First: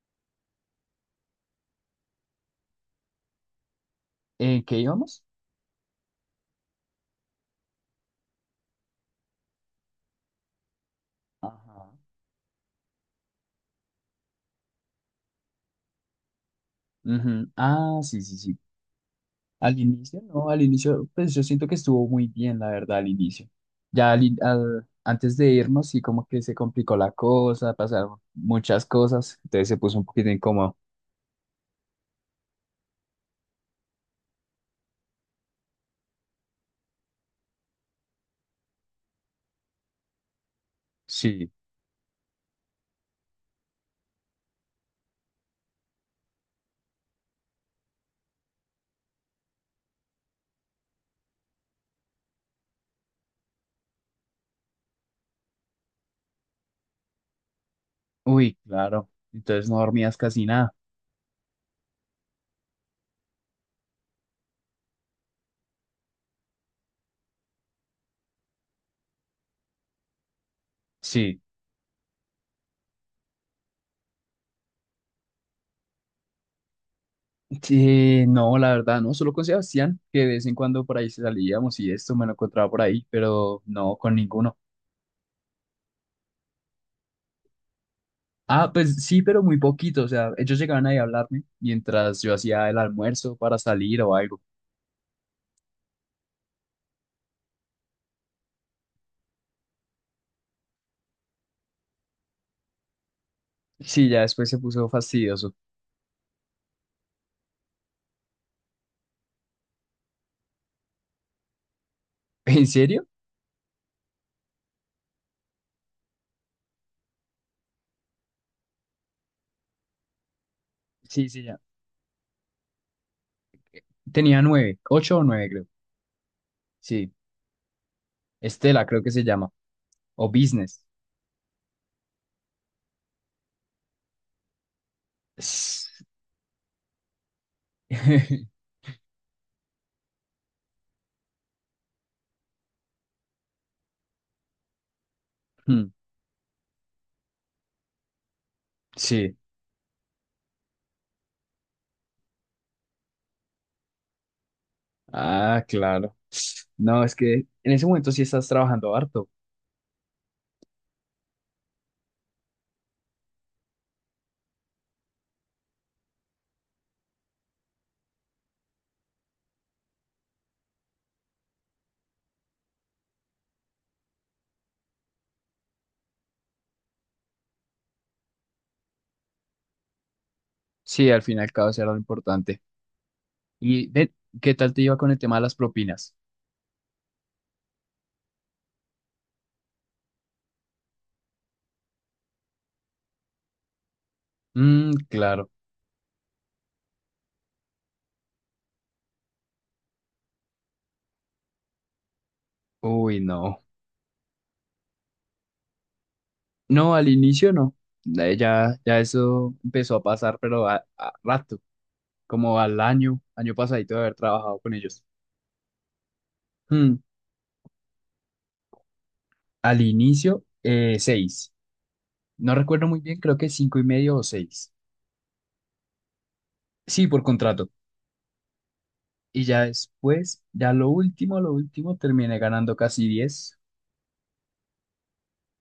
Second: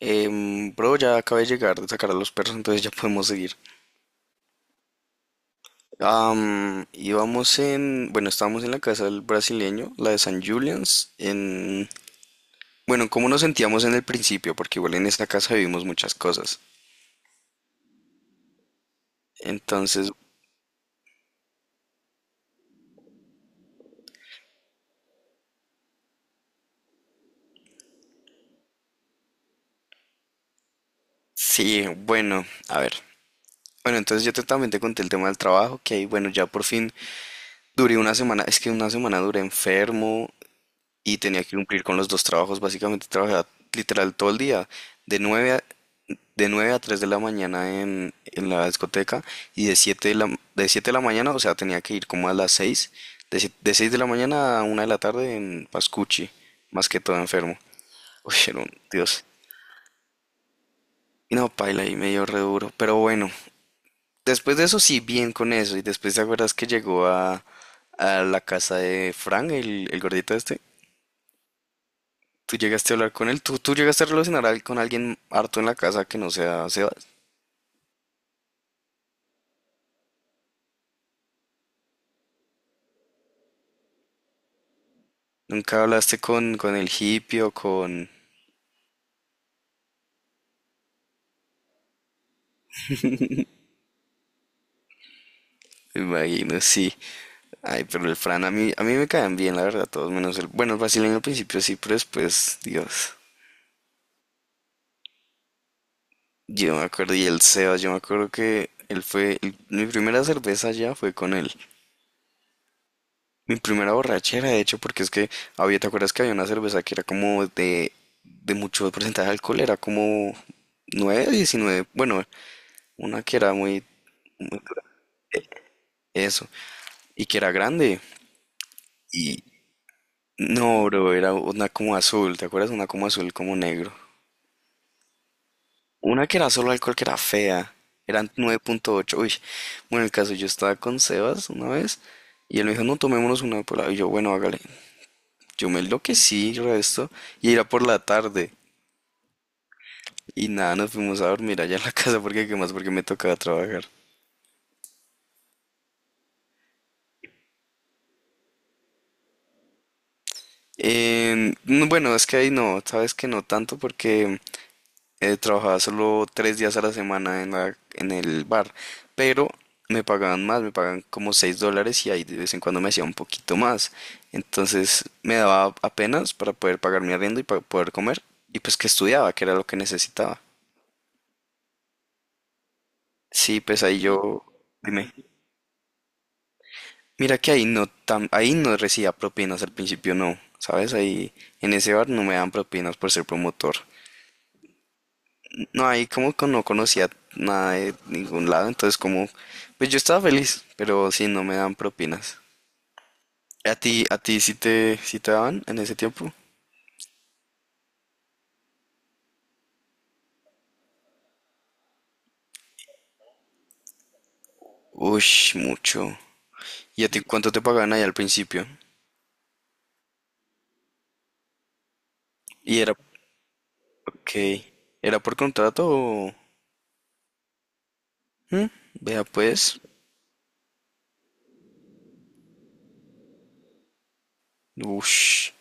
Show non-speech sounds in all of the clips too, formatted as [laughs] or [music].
Bro, ya acabé de llegar de sacar a los perros, entonces ya podemos seguir. ¿En qué íbamos? Íbamos en, bueno, estábamos en la casa del brasileño, la de San Julian's, en, Ajá. bueno, ¿cómo nos sentíamos en el principio? Porque igual en esta casa vivimos muchas cosas. Ujú. Ah, sí, sí, sí. Al Entonces, inicio, no, al inicio, pues yo siento que estuvo muy bien, la verdad, al inicio. Ya al, antes de irnos, sí, como que se complicó la cosa, pasaron muchas cosas, entonces se puso un poquito incómodo. sí, bueno, a ver. Bueno, entonces también te conté el tema del trabajo, que ahí, bueno, ya por fin duré una semana, es que una semana duré enfermo, y tenía Sí, que cumplir con los dos trabajos. Básicamente trabajaba literal todo el día, de 9 a, de 9 a 3 de la mañana en la discoteca y de 7 de la mañana, o sea, tenía que ir como a las 6 de, si- de 6 de la mañana a una de la tarde en Pascucci, más que todo enfermo. Uy, uy, era un claro. Dios. Entonces no dormías casi nada. Y no, paila, y medio re duro. Pero bueno, después de eso sí, bien con eso. Y después te acuerdas que a la casa de Frank, el gordito este. Sí. Tú llegaste a hablar con él, tú llegaste a con alguien harto en la casa que no sea Sebas. Sí, no, la verdad, no, solo con Sebastián, que de vez en cuando por ahí salíamos y esto me lo encontraba por ahí, pero no con ninguno. Nunca hablaste con el hippie o con. Ah, pues sí, pero muy poquito. O sea, ellos llegaban ahí a hablarme mientras yo hacía el almuerzo para salir o algo. Me imagino, sí. Ay, pero el Fran, a mí me caen bien, la verdad, todos menos el. Bueno, el brasileño al principio sí, pero después, Dios. Sí, ya después se puso fastidioso. Yo me acuerdo, y el Sebas, yo me acuerdo que él fue. Mi primera cerveza ya fue con él. [laughs] ¿En serio? Mi primera borrachera, de hecho, porque es que había, ¿te acuerdas que había una cerveza que era como de mucho porcentaje de alcohol? Era como nueve, Sí, sí, ya. 19, bueno, una que era muy Tenía nueve, ocho o nueve, creo. eso, Sí. y que era grande. Estela, creo que se Y llama. O no, Business. bro, era una como azul, ¿te acuerdas? Una como azul, como negro. S- Una que era solo alcohol, que era fea. Eran nueve [laughs] punto ocho. Uy, bueno, el caso, yo estaba con Sebas una vez y él me dijo, no, tomémonos una por la. Y yo, bueno, hágale. Yo me Hmm. enloquecí, resto, y era por la tarde. Sí. Y nada, nos fuimos a dormir allá en la [laughs] casa porque, ¿qué más? Porque me tocaba trabajar. Ah, claro. No, es que en ese momento sí estás trabajando harto. No, bueno, es que ahí no, sabes que no tanto porque trabajaba solo tres días a la semana en en el bar, pero me pagaban más, me pagaban como 6 dólares y ahí de vez en cuando me hacía un poquito más. Entonces me daba apenas para poder pagar mi arriendo y para poder comer, y pues que estudiaba, que era lo que necesitaba. Sí, al fin y al cabo eso era lo importante. Sí, pues ¿Y ahí ve, yo, qué tal te iba con dime, el tema de las propinas? mira que ahí no tan, ahí no recibía propinas al principio, no, ¿sabes? Ahí en ese bar no me dan propinas por ser promotor. Mm, claro. No, ahí como que no conocía nada de ningún lado, entonces como, pues yo estaba feliz, pero sí, no me dan propinas. Uy, no. A ti sí sí te daban en ese tiempo? No, al inicio no. Ya, ya eso empezó a pasar, pero a rato, como al año, año pasadito de haber trabajado con ellos. Ush, mucho. Hmm. ¿Y a ti cuánto te pagaban ahí al principio? Al inicio, seis. No Y recuerdo era, ok, muy bien, creo que cinco y medio o seis. ¿era por contrato o...? Sí, por contrato. ¿Mm? Vea Y ya pues, después, ya lo último, terminé ganando casi diez. ush,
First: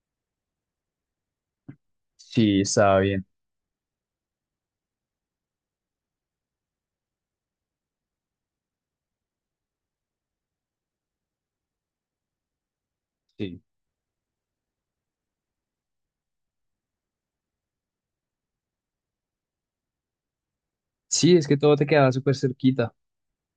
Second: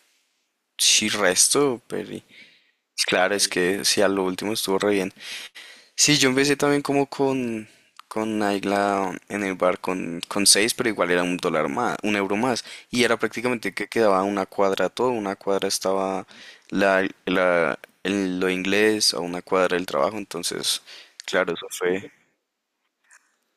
sí resto, pero Sí, estaba bien. claro, es que sí, a lo último estuvo re bien. Sí, yo empecé también con Naila en el bar con seis, pero igual era un dólar más, un euro más. Y era Sí. prácticamente que quedaba una cuadra todo, una cuadra estaba lo inglés, a una cuadra el trabajo, entonces, Sí, es claro, que eso todo te fue. quedaba súper cerquita.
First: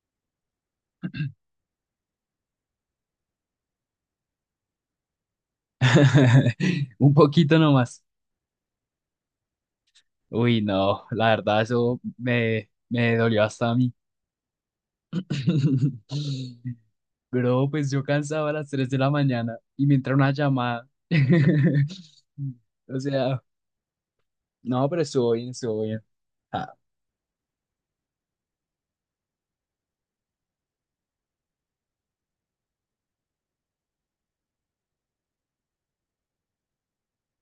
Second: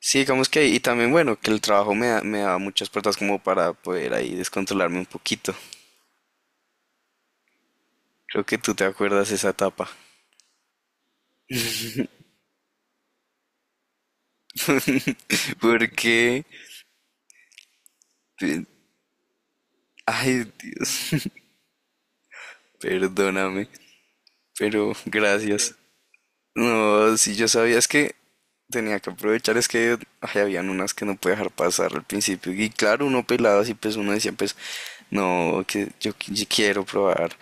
Sí, digamos que, ahí. Y también bueno, que el me daba muchas puertas como para poder ahí descontrolarme un poquito. [laughs] Un poquito nomás. Creo que tú te acuerdas esa etapa. Uy, no, la verdad, eso me dolió hasta a mí. [laughs] Porque, [laughs] Bro, pues yo cansaba a las 3 de la mañana y me entra una ay, llamada. Dios, [laughs] O sea, perdóname, no, pero pero estuvo bien, gracias. estuvo bien. Ah, No, si yo sabía, es que tenía que aprovechar, es que ay, habían unas que no podía dejar pasar al principio. Y claro, uno pelado así, pues uno decía, pues, no, que yo, yo quiero probar.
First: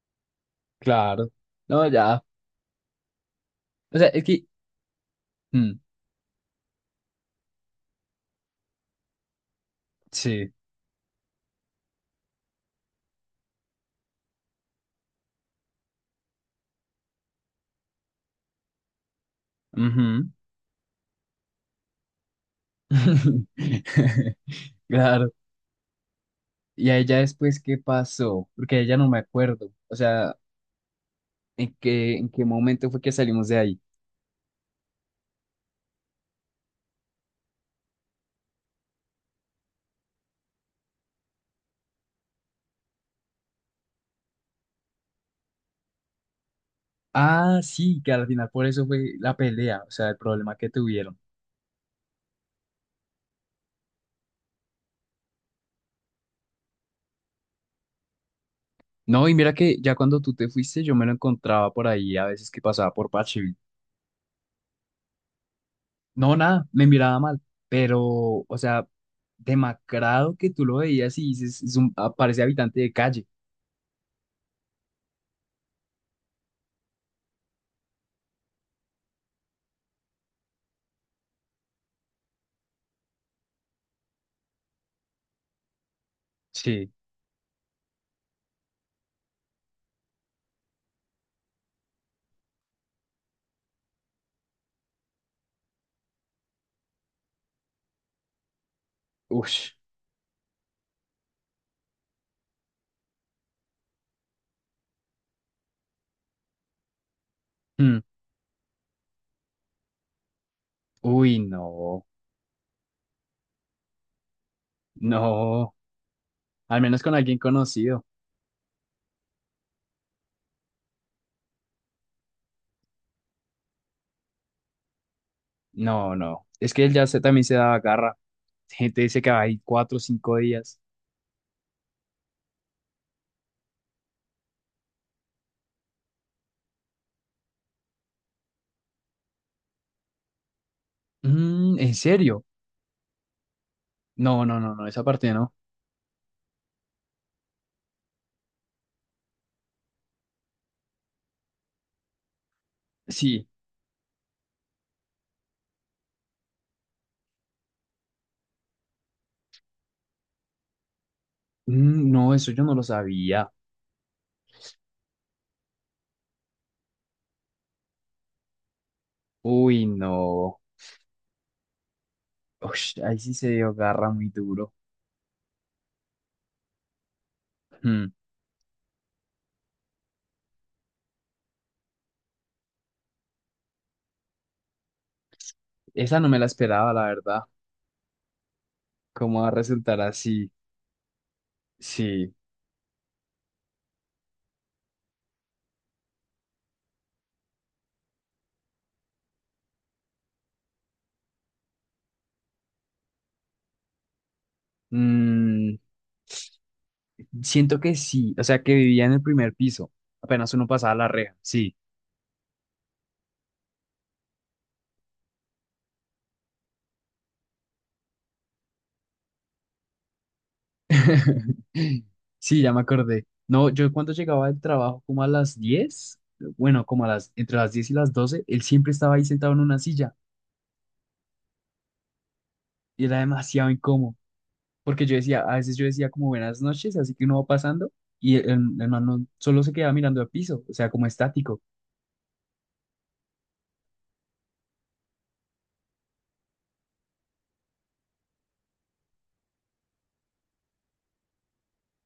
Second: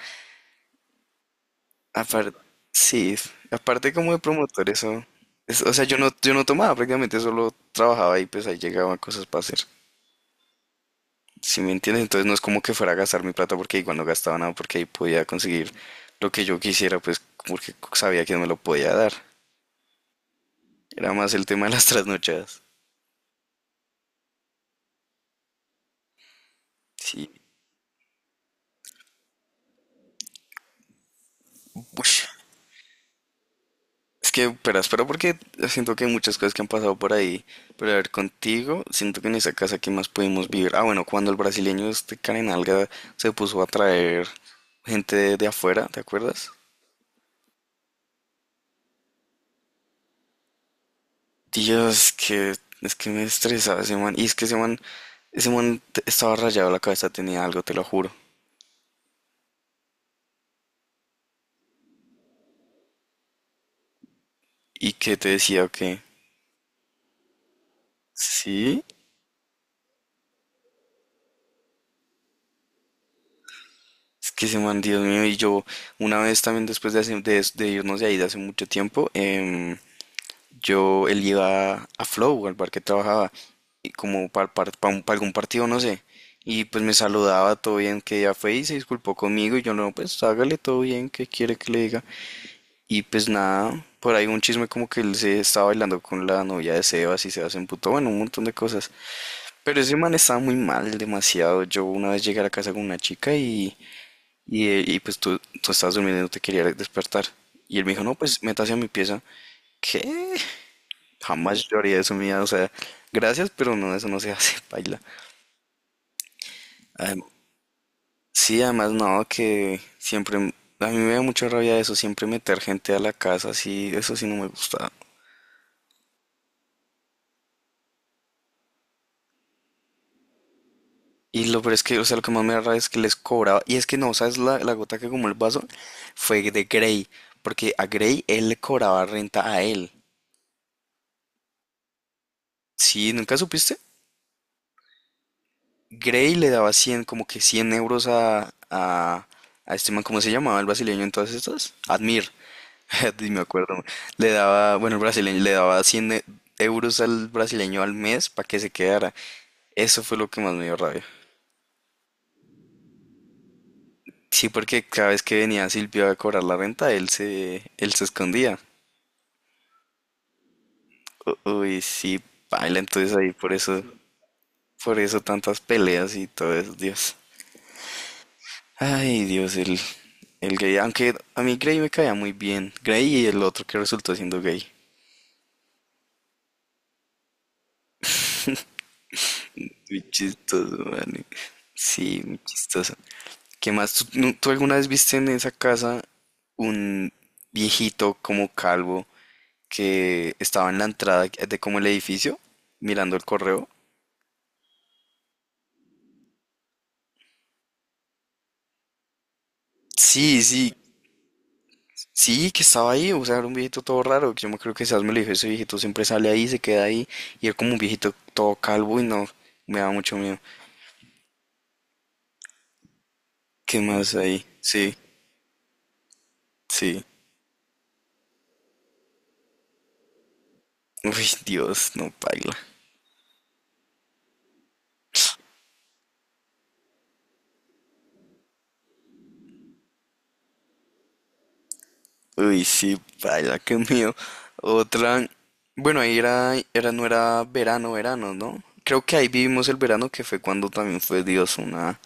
claro. No, ya. Aparte, sí, aparte O sea, como de es que. promotor, eso. O Mm, sea, yo no tomaba, prácticamente solo trabajaba y pues ahí llegaban cosas para hacer. sí. Si me entiendes, entonces no es como que fuera a gastar mi plata porque igual no gastaba nada, porque ahí podía conseguir lo que yo quisiera, pues porque sabía que no me lo podía dar. Ujú. Era más el tema de las trasnochadas. [laughs] Claro. Y a ella Sí. después, ¿qué pasó? Porque a ella no me acuerdo. O sea, Ush, en qué momento fue que salimos de ahí? es que, espera, porque siento que hay muchas cosas que han pasado por ahí. Pero a ver, contigo, siento que en esa casa que más pudimos vivir. Ah, bueno, cuando el brasileño este Karen Alga se puso a traer gente de afuera, ¿te acuerdas? Ah, sí, que al final por eso fue la pelea, o sea, el problema que tuvieron. Dios, que es que me estresaba ese man. Y es que ese man, estaba rayado la cabeza, tenía algo, te lo juro. No, y mira que ya cuando tú te fuiste, yo me lo encontraba por ahí a veces que pasaba por Parcheville. ¿Y qué te decía o qué? No, nada, me miraba mal, pero, o Sí, sea, demacrado que tú lo veías y dices, es un, ah, parece habitante de calle. es que ese man, Dios mío, y yo una vez también después de, hace- de irnos de ahí de hace mucho tiempo, yo, él iba a Flow, al bar que trabajaba, y como para algún partido, no sé. Y pues Sí. me saludaba, todo bien, que ya fue y se disculpó conmigo. Y yo, no, pues hágale todo bien, ¿que quiere que le diga? Y pues nada, por ahí un chisme como que él se estaba bailando con la novia de Sebas y Sebas se emputó, bueno, un montón de cosas. Ush. Pero ese man estaba muy mal, demasiado. Yo una vez llegué a la casa con una chica y pues tú estabas durmiendo y no te quería despertar. Y él me Mm. dijo, no, pues métase a mi pieza. ¿Qué? Uy, Jamás lloraría haría no, eso, mía. O sea, gracias, pero no, eso no se hace, [laughs] paila. no, al menos con Adem- alguien conocido. sí, además, no, que siempre. A mí me da mucha rabia eso, siempre meter gente a la casa, sí, eso sí no me gusta. No, no, es que él ya se, también se daba garra. Gente dice que va ahí cuatro o cinco días. Y lo peor es que, o sea, lo que más me da rabia es que les cobraba. Y es que no, ¿sabes? La gota que como el vaso fue de Gray. Porque a Gray él le cobraba renta a él. Mm, ¿en serio? Sí, ¿nunca supiste? No, no, no, no, esa parte no. Gray le daba 100, como que 100 euros a este man, ¿cómo se llamaba el brasileño en todas estas? Admir. [laughs] Sí, me Sí. acuerdo. Le daba, bueno, el brasileño le daba euros al brasileño al mes para que se quedara. Eso fue lo que más me dio rabia. Mm, no, eso yo no lo sabía. Sí, porque cada vez que venía Silvio a cobrar la renta, él se escondía. Uy, no. Uy, sí, baila Ush, entonces ahí ahí sí se dio garra muy duro. por eso tantas peleas y todo eso, Dios. Hmm. Ay, Dios, el gay. Aunque a mí Gray me caía muy bien. Gray y el otro que resultó siendo gay. Esa no me la esperaba, la verdad. ¿Cómo va a resultar Muy así? chistoso, man. Sí, Sí. muy chistoso. ¿Qué más? ¿Tú, no- tú alguna vez viste en esa casa un viejito como calvo que estaba en la entrada de como el edificio mirando el correo? Mm, siento que sí. O sea, que vivía en el primer piso. Sí, Apenas sí, uno pasaba la reja. Sí. sí, que estaba ahí, o sea, era un viejito todo raro, que yo me creo que Sas me lo dijo, ese viejito siempre sale ahí, se queda ahí, y era como un viejito todo calvo y no, me da mucho miedo. [laughs] Sí, ya me acordé. No, ¿Qué yo cuando más ahí? llegaba del Sí, trabajo, como a las 10, bueno, como sí. a las, entre las 10 y las 12, él siempre estaba ahí sentado en una silla Uy, Dios, no paila. y era demasiado incómodo. Porque yo decía, a veces yo decía como buenas noches, así que uno va pasando y el man solo se quedaba mirando al piso, o sea, como estático. Uy, sí, vaya, qué mío. Otra, bueno, ahí no era verano, verano, ¿no? Creo que ahí vivimos el verano que fue cuando también fue Dios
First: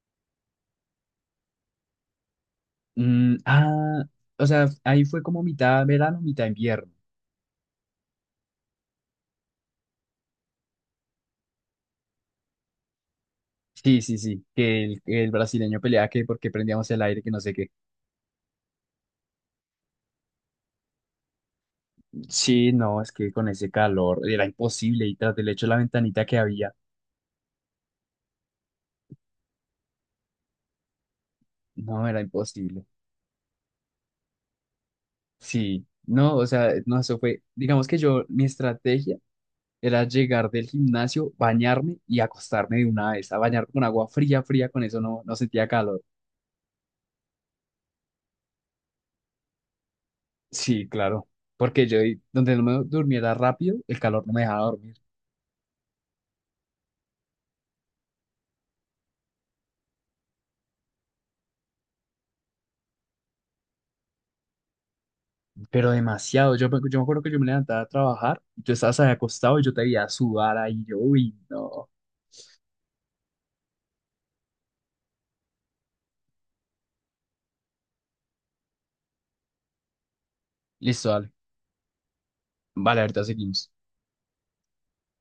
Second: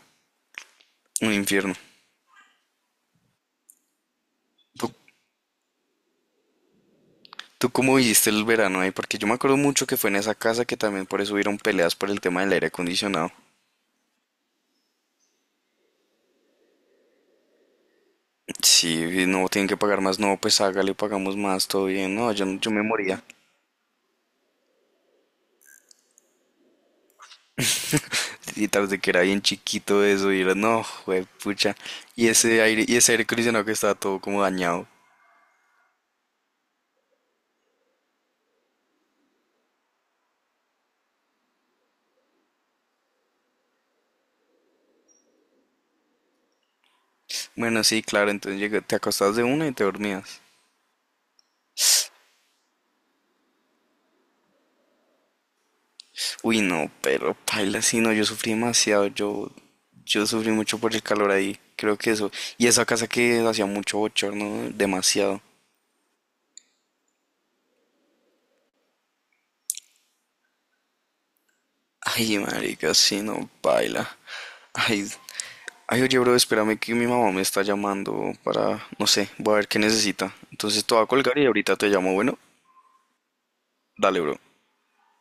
un infierno. Mm, ah, o sea, ¿Tú, ahí fue como mitad verano, mitad invierno. tú cómo viviste el verano ahí? Porque yo me acuerdo mucho que fue en esa casa que también por eso hubieron peleas por el tema del aire acondicionado. Sí, sí, sí, que el brasileño peleaba que porque prendíamos el aire, que no sé qué. Sí, no, tienen que pagar más, no, pues hágale, pagamos más, todo bien. No, Sí, yo me no, es moría. que con ese calor era imposible y tras del hecho la ventanita que había, Y tras de que era bien chiquito eso, y era, no, güey, pucha. no, era imposible. Y ese aire acondicionado que estaba todo como dañado. Sí, no, o sea, no, eso fue, digamos que yo, mi estrategia era llegar del gimnasio, bañarme y acostarme de una vez. A bañar con agua fría, fría, con eso no, no sentía calor. Bueno, sí, claro, entonces te acostabas de una y te dormías. Sí, claro. Porque yo, ahí, donde no me durmiera rápido, el calor no me dejaba dormir. Uy, no, pero paila, sí, no, yo yo sufrí mucho por el calor ahí, creo que eso. Y esa casa que hacía mucho bochorno, demasiado. Pero demasiado. Yo, yo me acuerdo que yo me levantaba a trabajar, y tú estabas ahí acostado y yo te veía sudar ahí. Yo, uy, no. Ay, marica, sí, no, paila. Ay, ay, oye, bro, espérame que mi mamá me está llamando para, no sé, voy a ver qué necesita. Entonces te voy a Listo, dale. colgar y ahorita te llamo, bueno, Vale, ahorita seguimos. dale, bro.